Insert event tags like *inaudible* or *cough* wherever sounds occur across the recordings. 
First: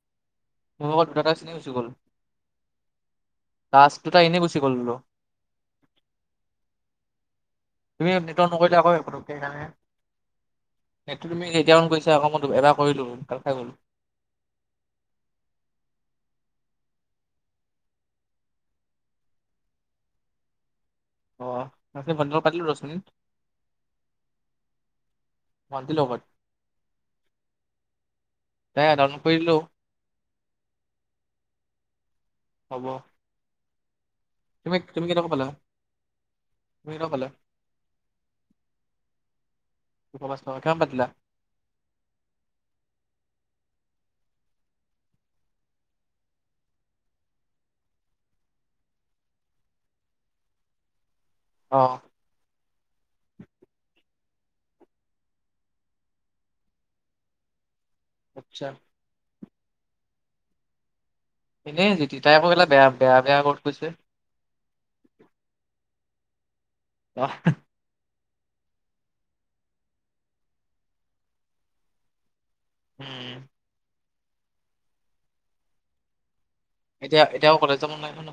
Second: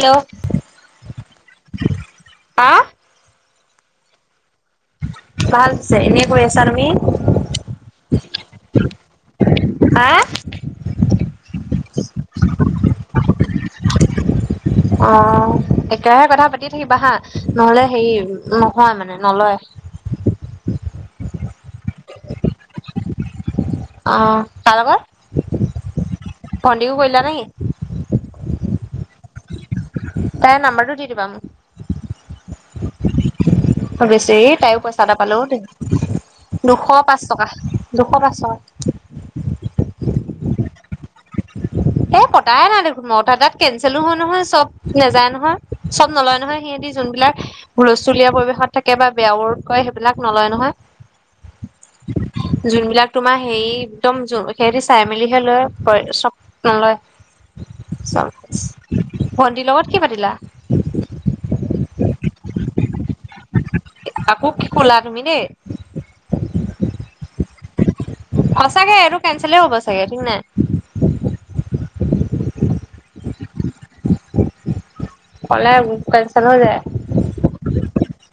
Hello মোৰ লগত দুটাটা চিনি গুচি গ'ল হা ৰাষ্ট দুটা এনেই গুচি গ'ল বোলো ভালছে এনে কৈ আছা তুমি তুমি নিত নকৰিলে আকৌইকাৰণে হা সেইটো তুমি কেইতিয়াামান কৈছা আকৌ মত এবাৰ কৰিলোল খাই গলো অ একেৰাহে কথা পাতিয়ে থাকিবা হা নহ'লে হেৰি নহয় মানে নলয় *inaudible* অ বটল পাতিলো ৰছিনী অ তাৰ লগত ভণ্ন্দি *inaudible* কৰিলা নেকি ন নাৰণ কৰিলো তাই নাম্বাৰটো দি দিবা মোক হব বেছি তুমি তাইও পইচা তুমি এটা কেই টকা পালো পালা দেই দুশ তুমি কেই পাঁচ পালা টকা দুশ পাঁচ টকা া ক পাতিল এ কটাই নাই দেখোন মই অথা তাত কেচেলো হয় নহয় চব নেযায় নহয় চব নলয় নহয় সিহঁতি যোনবিলাক হুলস্থুলীয়া পৰিৱেশত থাকে বা বেয়াওত কয় সেইবিলাক নলয় নহয় অ যোনবিলাক তোমাৰ হেৰি একদম সিহঁতি চাই মেলিহে লয় চপ ন আচ্ছা ভণ্টিৰ লগত কি পাতিলা এনেইতি তাইপ গেলা বেয়া বেয়া বেয়া কত গৈছে উ অ সঁচাগে এইটো কেচলে হ'ব চাগে ঠিক নাই উম কলাই এতিয়া এতিয়াও কলেজাবন নাই ন ন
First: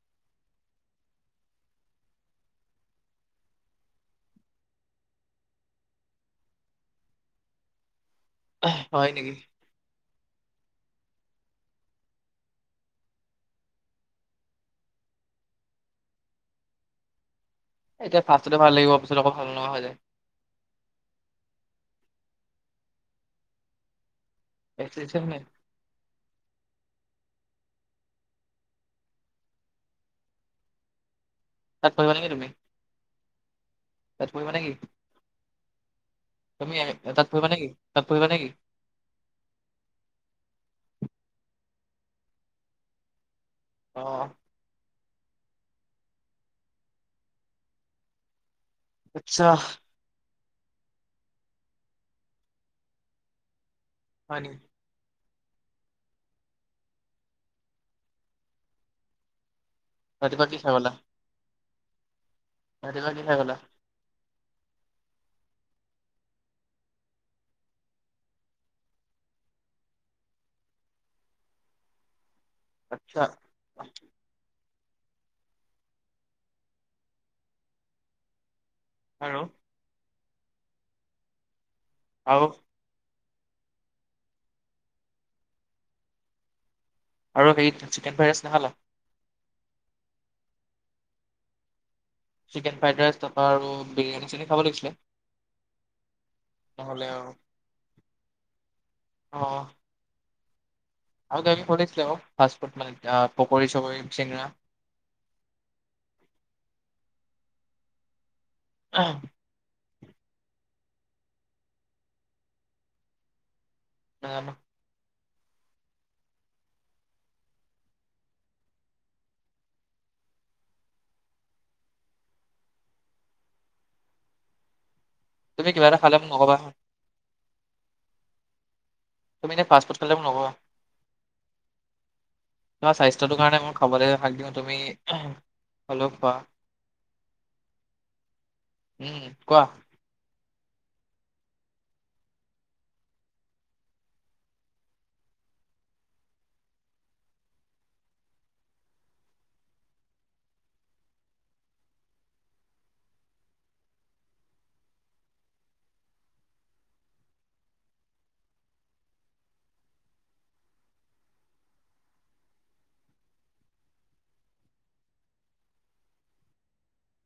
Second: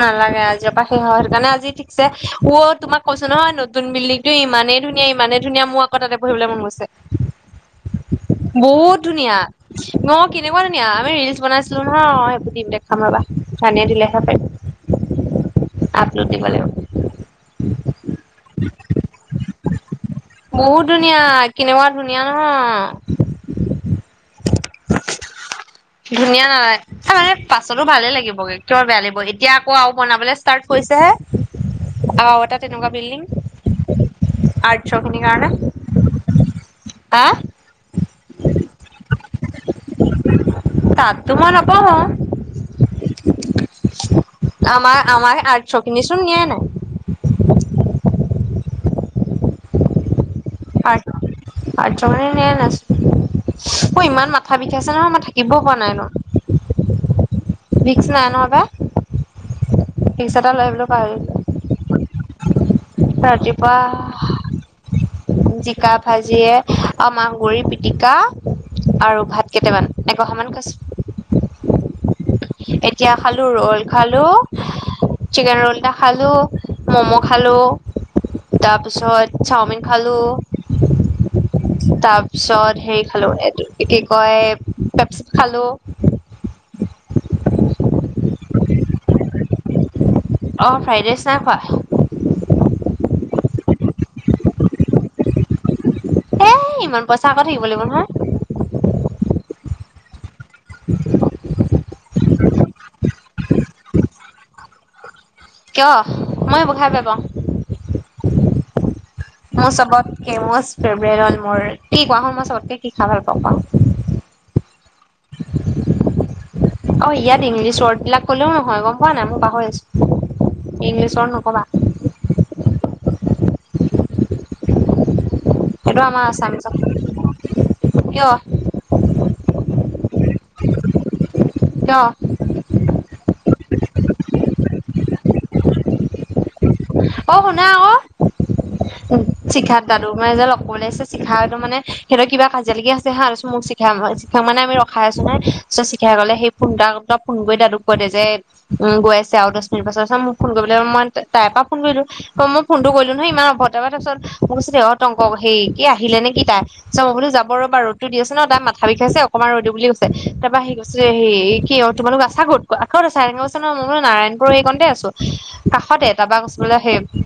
নালাগে আজিৰ পৰা শেষ হয় সেই কাৰণে আজি ঠিকছে ও তোমাক কৈছো নহয় নতুন বিল্ডিং টো ইমানেই ধুনীয়া ইমানেই ধুনীয়া মোৰ আকৌ তাতে পঢহিবলৈ মন গৈছে বহুত হয় নেকি ধুনীয়া ন কেনেকুৱা ধুনীয়া আমি ৰিলচ বনাইছিলো ন সেইবোৰ দিম দেখাম ৰবা জানে দিলেহে প আপলতি ব এতিয়া ফাৰ্ষতে ভাল লাগিব পিছত আকৌ ভাল নহয় হয় যায় বহুত ধুনীয়া কেনেকুৱা ধুনীয়া নহয় পচচ নাই ধুনীয়া নালাই মানে পাছতো ভালে লাগিবগে কিবা বেয়া লাগিব এতিয়া আকৌ আৰু বনাবলৈ ষ্টাৰ্ট কৰিছেহে তাত পঢ়িবা নেকি আৰু তুমি এটা তেনেকুৱা বিল্ডিং তাত পঢ়িবা আ নেকি ছ খিনিৰ কাৰণে তুমি আহ তাত হা পৰিবা নেকি তাত পৰিবা নেকি তাততো মই নকওঁ অ আমাৰ আমাৰ আ চক নিচন নিয় নাই আচ্ছা আ', *unintelligible* মোৰ ইমান হয় মাথা নেকি? বিখাইছে নহয় মই থাকিবই পৰা নাই, ভিক্স নাই ন পাপা। ভিক্স ৰাতিপুৱা এটা কি লৈ খাই আহিবলৈও গলা? পাহৰি থাকিলে। ৰাতিপুৱা কি খাই গলা? ৰাতিপুৱা জিকা ভাজিয়ে আৰু মাহগুৰি পিটিকা আৰু ভাত কেইটামান এগহা মান খাইছো। এতিয়া আচ্ছা খালো ৰল খালো। চিকেন ৰোল এটা খালো, মম' খালো। আৰু তাৰপিছত চাওমিন খালো। আৰু তাৰপিছত হেৰি খালো এইটো কি কয় পেপচি খালো। আৰু হেৰি চিকেন ফাইৰাইচ নাখালা? অঁ', ফ্ৰাইৰাইচ নাই খোৱা। চিকেন ফ্ৰাইড ৰাইচ তাৰপৰা আৰু বিৰিয়ানী চিৰিয়ানি খাব লাগিছিলে। এ ইমান নহ'লে পইচা আৰু আকৌ থাকিব লাগিব নহয়। অ আৰু কিবা কিবি খাব লাগিছিলে আকৌ, ফাষ্টফুড মানে পকৰী চকৰী, চিঙৰা কিয়? মই এবোৰ খাই বেয়া পাওঁ। মোৰ চবতকে মো ফেভৰেট হ'ল মোৰ কি কোৱা চোন? মই চবতকে কি খাই ভাল পাও? নাজানো। *inaudible* অ', ইয়াত ইংলিছ ৱৰ্ড বিলাক কলেও নহয় গম পোৱা নাই, মই পাহৰি আছো। ইংলিছ ৱৰ্ড নকবা। তুমি কিবা এটা এইটো খালে আমাৰ মোক নকবা হা আছামিজত, কিয়? তুমি এতিয়া ফাষ্টফুড *unintelligible* কিয় তোমাৰ স্বাস্থ্যটো কাৰণে মই খাবলৈ হাক দিওঁ, তুমি হ'লেও খোৱা। অ', শুনা আকৌ, উম কোৱা শিখাত দাদু মামাই যে লগ কলে আহিছে, চিখাহতে মানে সিহঁতৰ কিবা কাজিয়া লাগি আছে হা, তাৰপিছত মোক শিখাক মানে আমি ৰখাই আছো নহয় তাৰপাছত চিখাই কলে হেৰি ফোন এটা তই ফোন কৰি দাদুক কৈ দে যে, উম', গৈ আছে আৰু দহ মিনিট পাছত, তাৰপাছত মোক ফোন কৰি *unintelligible* তাৰ পৰা ফোন কৰিলো, মই ফোনটো কৰিলো নহয়, ইমান অভদ্ৰ, তাৰপিছত মোক কৈছে দেই, তংক হেৰি কি আহিলেনে কি তাই? চ' মই বোলো যাব ৰবা, ৰ'দটো দি আছে ন, তাই মাথা বিষাইছে অকনমান ৰ'ই দিও ৰবা বুলি কৈছে, তাৰ পৰা সি কৈছে হেৰি এ কি অ', তোমালোক আছা ক'ত ক'ত আছা? এনেকে কৈছে নহয়, মই নাৰায়ণপুৰৰ এই কণতে আছো কাষতে। তাপা কৈছে বোলে হেৰি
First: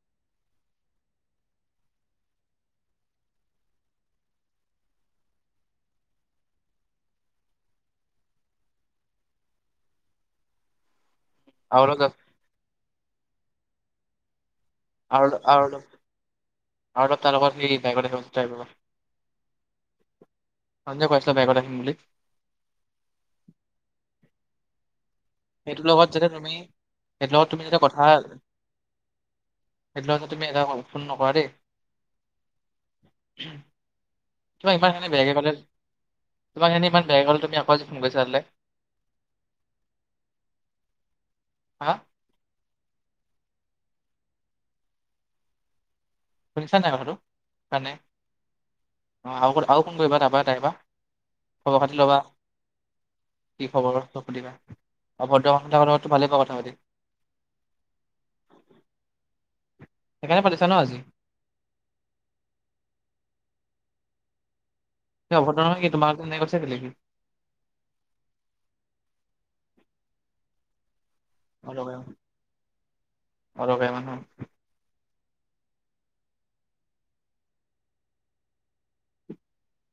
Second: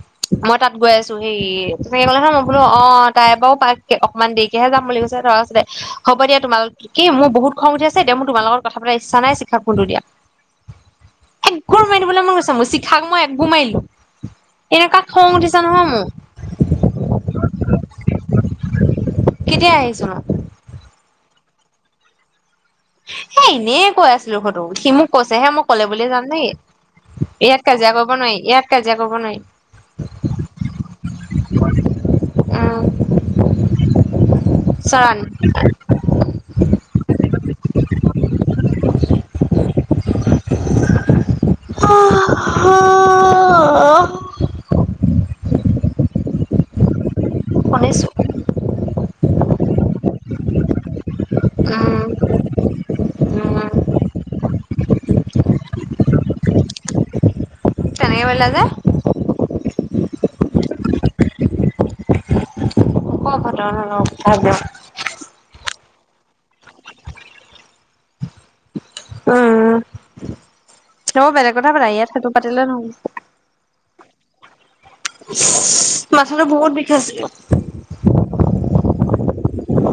মই তাত গৈ আছো, হেৰি তেনেকে কলে নহয়, মই বোলো অ', তাই বাৰু পাক অকনমান দেৰিকেহে যাম বুলি কৈছে। তৰা হ'ব দিয়া তোমালত কি মোৰ বহুত খং উঠি আছে, এতিয়া মোৰ তোমাৰ লগত কথা পতাৰ ইচ্ছা নাই, শিখাক ফোনটো দিয়া। আৰু একগোৰ মাৰি অলপ দিবলৈ মন গৈছে মোৰ, চিখাক মই একগোৰ মাৰি দিলো। এনেকুৱা আৰু খং অলপ উঠিছে আৰু অলপ নহয় মোৰ। আৰু এবাৰ তাই লগত হেৰি বাইকত কেতিয়া আহিছোনো *unintelligible* বাইকত আহিম বুলি। হেই এনেই কৈ আছিলো সটো, সি মোক কৈছে হে মোক সেইটোৰ কলে লগত বুলিয়ে যাম যাতে নেকি? তুমি সেইটোৰ লগত ইয়াত তুমি যাতে কাজিয়া কথা কৰিব নোৱাৰি, ইয়াত কাজিয়া কৰিব নোৱাৰি। *unintelligible* তুমি এটা ফোন নকৰা দেই। উম তোমাক ইমানখিনি চৰান বেয়াকে ক'লে, তোমাক সেইদিনাখনি ইমান বেয়গে ক'লে, তুমি আকৌ আজি ফোন কৰিছা সেইটোলে। হা'- অঁহ'। শুনিছা নাই কথাটো, মানে শুনিছো অ', আৰু আৰু ফোন কৰিবা তাৰপা তাইপা। খ'বৰ খাতি উম ল'বা। উম কি খবৰ সুধিবা, অভদ্ৰ লগতটো ভালেই পাবা কথা পাতি। কেনেকৈ পলো যে সেইকাৰণে পাতিছা ন আজি ঘ উঠ য অভটনহয় কি তোমাৰ এনে কৈছে উম তব বেলেগ কথা পাতা অলকাই ইয়াত সেটো পাতিলে নহয় অলকাই মানুহ *inaudible* মাছো বহুত বিষই আছে *inaudible*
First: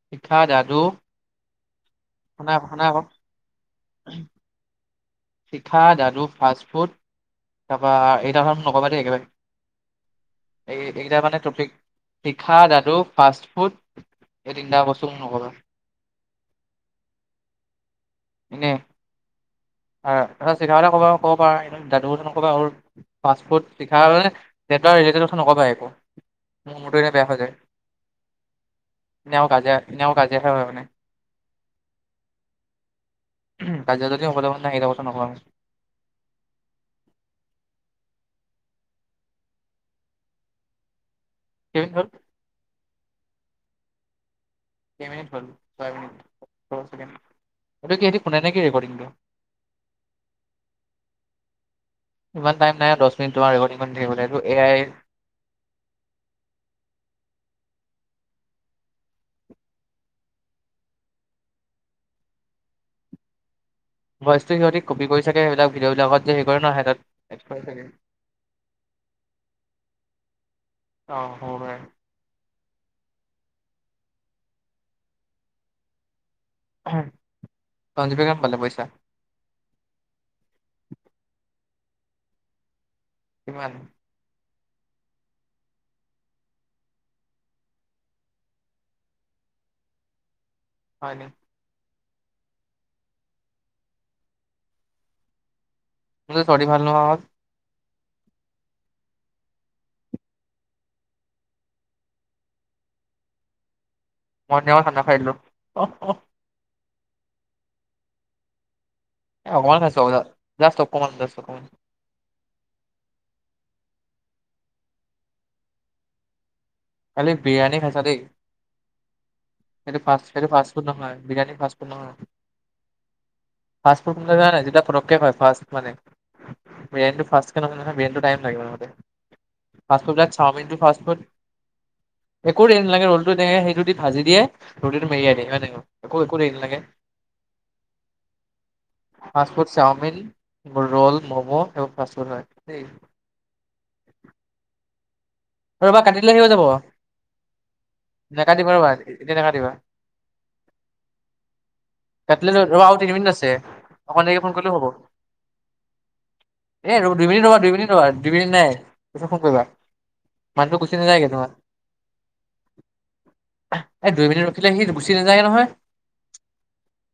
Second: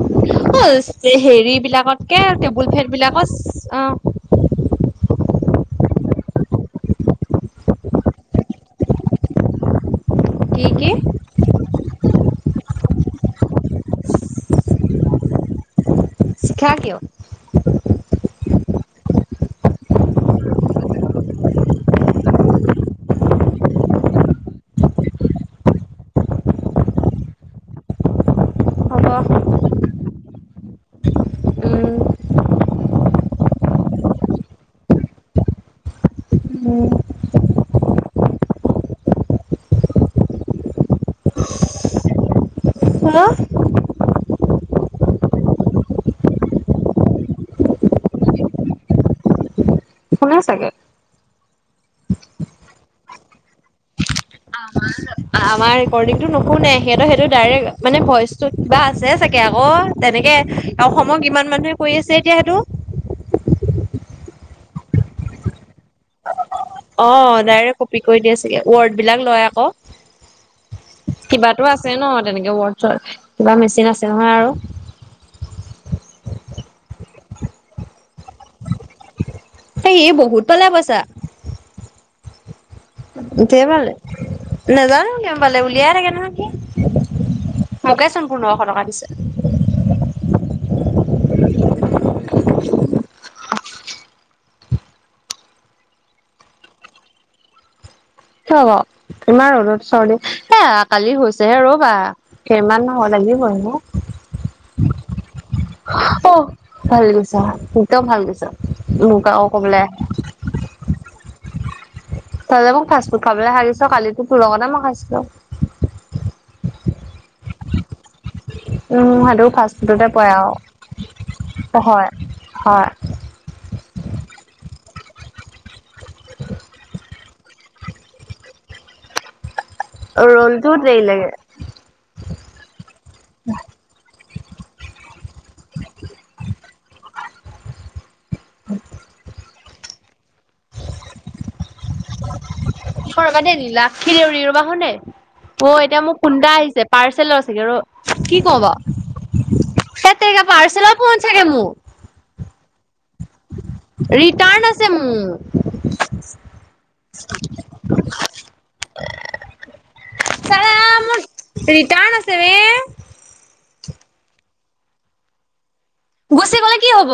শিখা হল দাদু হেৰি বিলাকতকে শুনা টেবুল শুনা ফেট বিলাকত অ চিখা দাডু ফাষ্ট ফুড তাৰপা এইটা নকবা দেই কি একেবাৰে এই কি? এইকেইটা মানে টপিক শিখা দটো ফাৰ্ষ ত এই তিনিটা বস্তু মোক নকবা চিকা কিয় এক তাৰিখালে কব ক'ব পাৰা দাদুবা আৰু পাফিখালে *unintelligible* নেটবাৰ ৰিলেটেড কথা নক'বা একো মোৰ মোৰটো এনে বেয়া হৈ যায় হ'ব নেও কাজিয় নেও কাজিয়ে হয় মানে উম। কাজিয়া যদি অলন নাই সেইটা কথা নকৱা মোক উম *inaudible* কেই মিনিট শুনো কেই মিনিট হ'ল ছয় মিনিট এইটো কি সেহঁত কোনে নে কি ৰেকৰ্ডিং দিয় শোনে চাগে ইমান টাইম নাই দহ মিনিট তোমাৰ ৰেকৰ্ড ইমান থাকটো এ আই আমাৰ ৰেকৰ্ডিং টো নুশুনে সিহঁতৰ সেইটো ডাইৰেক্ট মানে ভইচ তো কিবা আছে চাগে আকৌ তেনেকে অসমৰ ইমান মানুহে কৰি আছে এতিয়া সেইটো ভইচটো সিহঁতে কপি কৰি চাগে সেবিলাক ভিডিঅ বিলাকত যে কৰে ন সিহঁতত অ এড কৰে ডাইৰে্ট চাগে কপি কৰি দিয়া চাগে ৱৰ্ড বিলাক লয় অ আকৌ হ'ব কিবাতো আছে পাৰে ন তেনেকে ৱৰ্ড কিবা মেচিন আছে নহয় আৰু *inaudible* পঞ্জুপে কাম পালে পইছা এ ই বহুত পালে পইছা দে কিমান? ভালে নাজানো কিয় ভালে উলিয়াই থাকে নহয় কি মোকেচোন পোন্ধশ টকা দিছে হয় নে *unintelligible* ব ইমান ৰ'দত চৰ্দি এ কালি হৈছে হে ৰ'বা সেইমান নহ'লে *unintelligible* মই ন খানা খাই আহিলো অ ভাল কৈছা সতও ভাল কৈছা মান খাইছো জা্ত অকমান অকমান তহলে মোক ফাষ্টফুড খাবলৈ সাৰিছ কালিতো পুৰক নাই মই খাইছিলো খালি বিৰিয়ানী খাইছা দেই সেইটো ফাষ্ট সেইটো ফুডতে পৰে সেইটো ফাষ্ট ফুড নহয়, বিৰিয়ানী ফাষ্ট আৰু ফুড নহয়। হয় হয় ফাষ্ট ফুডোৱা নাই যিবিলাক যেতিয়া পটকে হয় ফাষ্ট মানে বিৰিয়ানীটো ৰলটো দেৰি ফাষ্ট লাগে *unintelligible* একো দেৰ নালাগে ৰোলটো তেনেকে সেই ৰুট ভাজি দিয়ে ৰুটটো মেৰিয়াই দিয়ে একো একো দেৰি লাগে ফাষ্ট ফুডো চাওমিন ৰ'ল, ম'ম' এইবোৰ ফাষ্ট ফুড হয় দেই। সৰকানে দিলা খীৰ উৰি ৰবাহনে অ এতিয়া ৰ'বা মোক কাটি দিলে শেষ হৈ খুন্দা যাব। আহিছে পাৰ্চেল চাগে ৰ কি কওঁ নাকাটিবা বা ৰ'বা, এতিয়া নাকাটিবা। সে তেৰিকা পাৰ্চেলৰ ফোন চাগে মো কাটিলে ধৰা আৰু তিনি মিনিট আছে, অকন দেৰিকে ফোন ৰিটাৰ্ণ কৰিলে আছে হ'ব। মোৰ এ ৰবা, দুই মিনিট ৰবা, দুই মিনিট নাই দুই মিনিট নাইয় ফোন কৰিবা। চালা মাতটো গুচি মোৰ নাযায়গে তোমাৰ। ৰিটাৰ্ণ আছে ৰে এ দুই মিনিট ৰখিলে সি গুচি নাযায় নহয়। গুচি গলে কি হব?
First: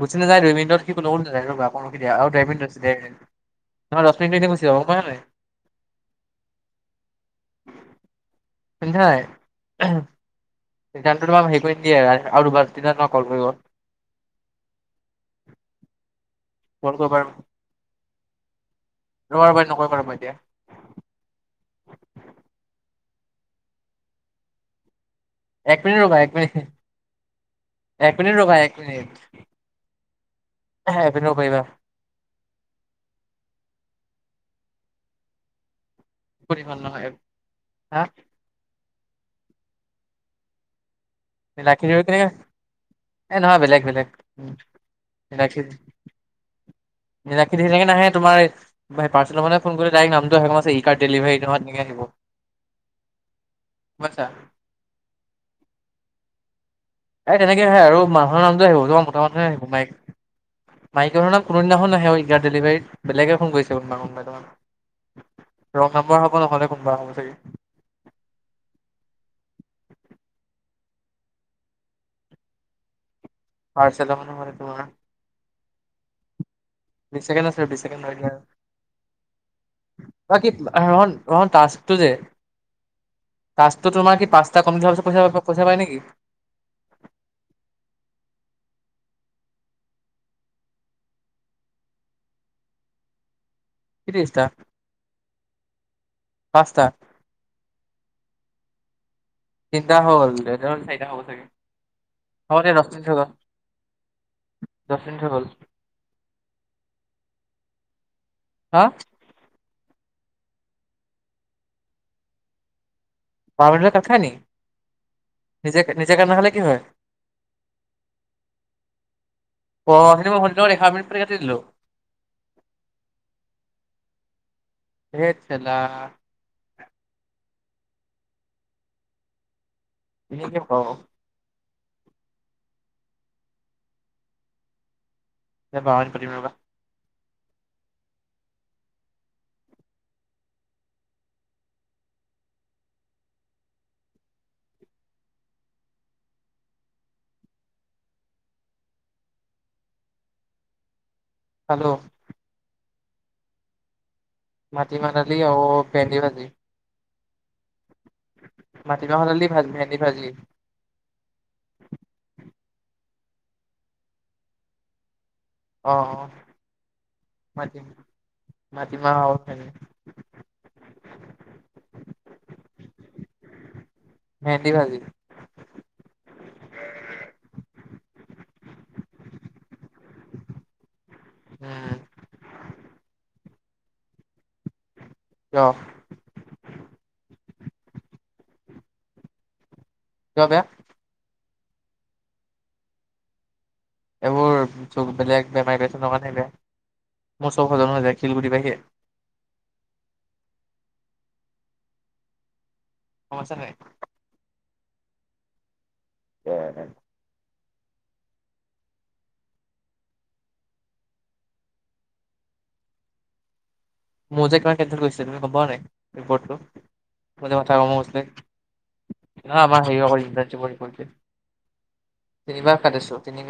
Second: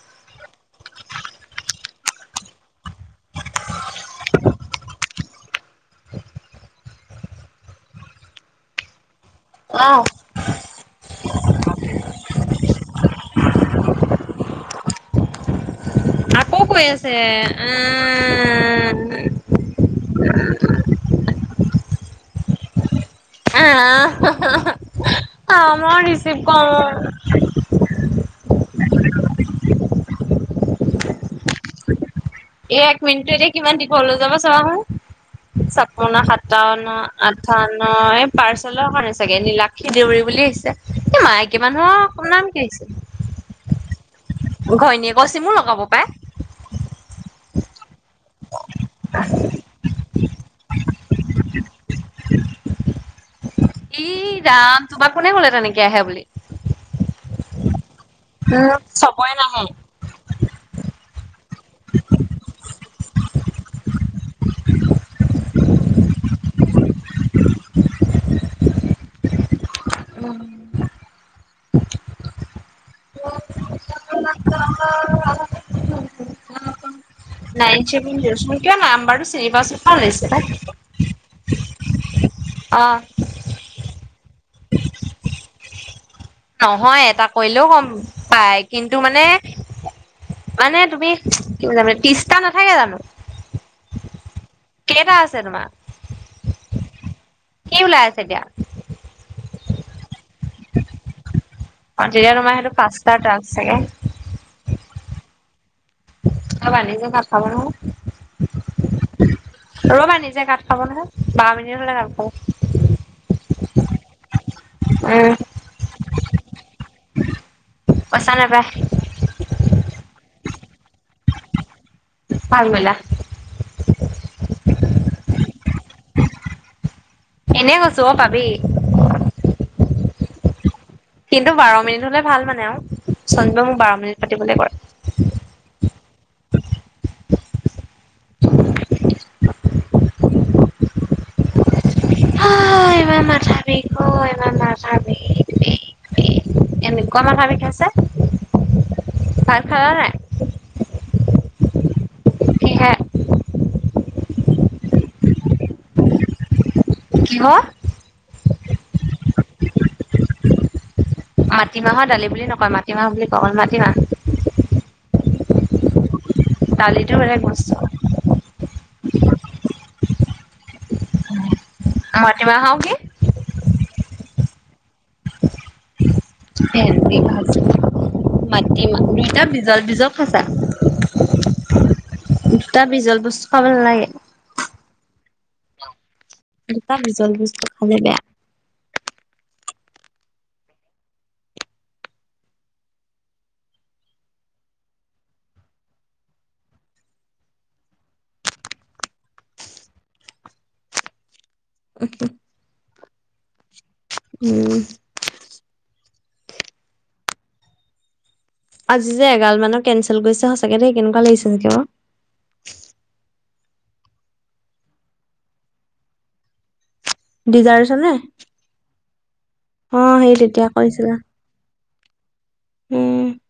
গুচি নাযায়, দুই মিনিত সি কলকো নাযায়। ৰবা অলপ ৰখি দিয়া, আৰু দেৰ মিনিট আছে, দেৰ মিনিট। নহলে দহ মিনিটটো এনে গুচি যাব গম পাইছা নাই? *inaudible* শুনিছা নাই। *unintelligible* হেৰি কৰি নিদিয়ে। আৰু দুবাৰ কল কৰিব। *unintelligible* আকৌ কৈ কল আছে, কৰিব আৰু আ ৰবা, ৰবা নকৰিবা এতিয়া। আহ এক *unintelligible* মিনিট অ' ৰবা এক ৰিচিভ মিনিট কওঁ। এক মিনিট ৰবা, এক মিনিট এক মিনিট ৰব পাৰিবা। এ এক মিনিট টো এতিয়া কিমান দীঘল হয় যাব চাবা চোন। কোন এইখন সাতাৱন্ন, নহয় আঠাৱন্ন হা এই পাৰ্চেলৰ কাৰ চাগে নিলাক্ষী দেউৰী বুলি আহিছে। এই মাইকী নীলাক্ষী মানুহৰ *unintelligible* কেনেকে এ নহয় বেলেগ বেলেগ ঘৈণীয়েকৰ চিমো লগাব পায়। *unintelligible* ধিলকে নাহে। তোমাৰ পাৰ্চেল মানে ফোন কৰি ডাইৰেক্ট নাম ই কাৰ্ড ডেলিভাৰী এনেকৈ *unintelligible* আহিব। ই পাইছা। ৰাম তোমাৰ কোনে কলে তেনেকে আহে বুলি। এই তেনেকে আহে, আৰু মানুহৰ নামটো উম আহিব। মতা চবৰে মানুহে আহিব নাহে মাইকী মাইকী মানুহৰ নাম কোনোদিনাখন নাহে অ', ইকাৰ্ত ডেলিভাৰীত বেলেগে ফোন কৰিচে তোমাক। *unintelligible* ৰং নাম্বৰ হ'ব নহলে, কোনবা হ'ব চাগে। উম। *unintelligible* পাৰ্চেল মানুহ হলে তোমাৰ। *unintelligible* উ। বিশ ছেকেণ্ড *unintelligible* আছে নাইন বিশ ছেকেণ্ড চেভেন ধৰি যি দিয়া আৰু। অ', কিয় নাম্বাৰটো চিনি পাও চিনিপাও লাগিছে পাই। তে, অ' টাস্কটো তোমাৰ কি পাঁচটা কমপ্লিট হোৱাৰ পাছত পইচা পায় নেকি? নহয় এটা কৰিলেও গম পায়, কিন্তু মানে মানে তুমি, কি বুজাম ত্ৰিছটা নাথাকে জানো। কি ত্ৰিশটা কেইটা আছে তোমাৰ? পাঁচটা কি ওলাই আছে এতিয়া? তিনটা হল। চাইতা হব চাগে। অ' তেতিয়া তোমাৰ সেইটো পাঁচটা *unintelligible* টাস্ক চাগে দচ মিনিট হৈ গল। অবালি যে *unintelligible* হা। ৰবা নিজে কাট খাব নহয়। বাৰ মিনিট হলে কাট খাব। বাৰ মিনিট হলে কাট খাই নেকি? উম নিজে, নিজে কাট নাখালে কি হয়? পইচা নাপায়। অ', সেইদিনা মই সন্ত লগত এঘাৰ মিনিট পাতি কাটি দিলো। ভাল কৰিলা। হেট ছেলা। এনে কৈছো অ', পাবি। *unintelligible* কিন্তু বাৰ মিনিট হলে ভাল মানে আৰু। সঞ্জয় মোক বাৰ মিনিট পাতিবলৈ কয়। বাৰ মিনিট পাতিম ৰবা অ', ইমান মাথা বিষ অই ইমান মাথা বিষ, বিষ, বিষ। এনেকোৱা মাথা বিষাইছে ভাত খালা নাই? খালো। কিহে মাটি মাহ দালি আৰু ভেন্দি ভাজি। কি হল? মাটিমাাহ দালি ভাজ ভেন্দি ভাজি মাটিমাহৰ দালি বুলিুল নকয় মাটিমাহ বুলি ক হল মাটিমাহ অ অ দালিটো বেলেগ ম বস্তু মাটিম আ ন ৰাতিুৱা আহওঁ কি মেহন্দ ভাজি স মাটি ম দুইটা বিজল বিজল সাচা উম দুটা বিজল বস্তু খাব নালাগে আহ দুটা ভিজল বস্তু খালে বেয়া ক ব এইবোৰ চ বেলেগ বেমাৰী বেছাৰ ন কাৰে বেয়া মোৰ চশ জনাৰ যোয় খিলগুটি বঢে *inaudible* গম পাইছা নাই উ উ আজি যে এগাল মানৰ কেনঞ্চেল কৰিছে সঁচাকে দে কেনেকুৱা লাগিছে নেকি বাৰ মোৰ যে কিমান কেেল কৰিছিল তি ভবা নাই পটো ম মথা ক ডিজাৰ্চনে বচ আমাৰ অ সেই তেতিয়া সেইৰি কৰিছিলা তিনিবাৰ কাটিছো উম তিনিবাৰ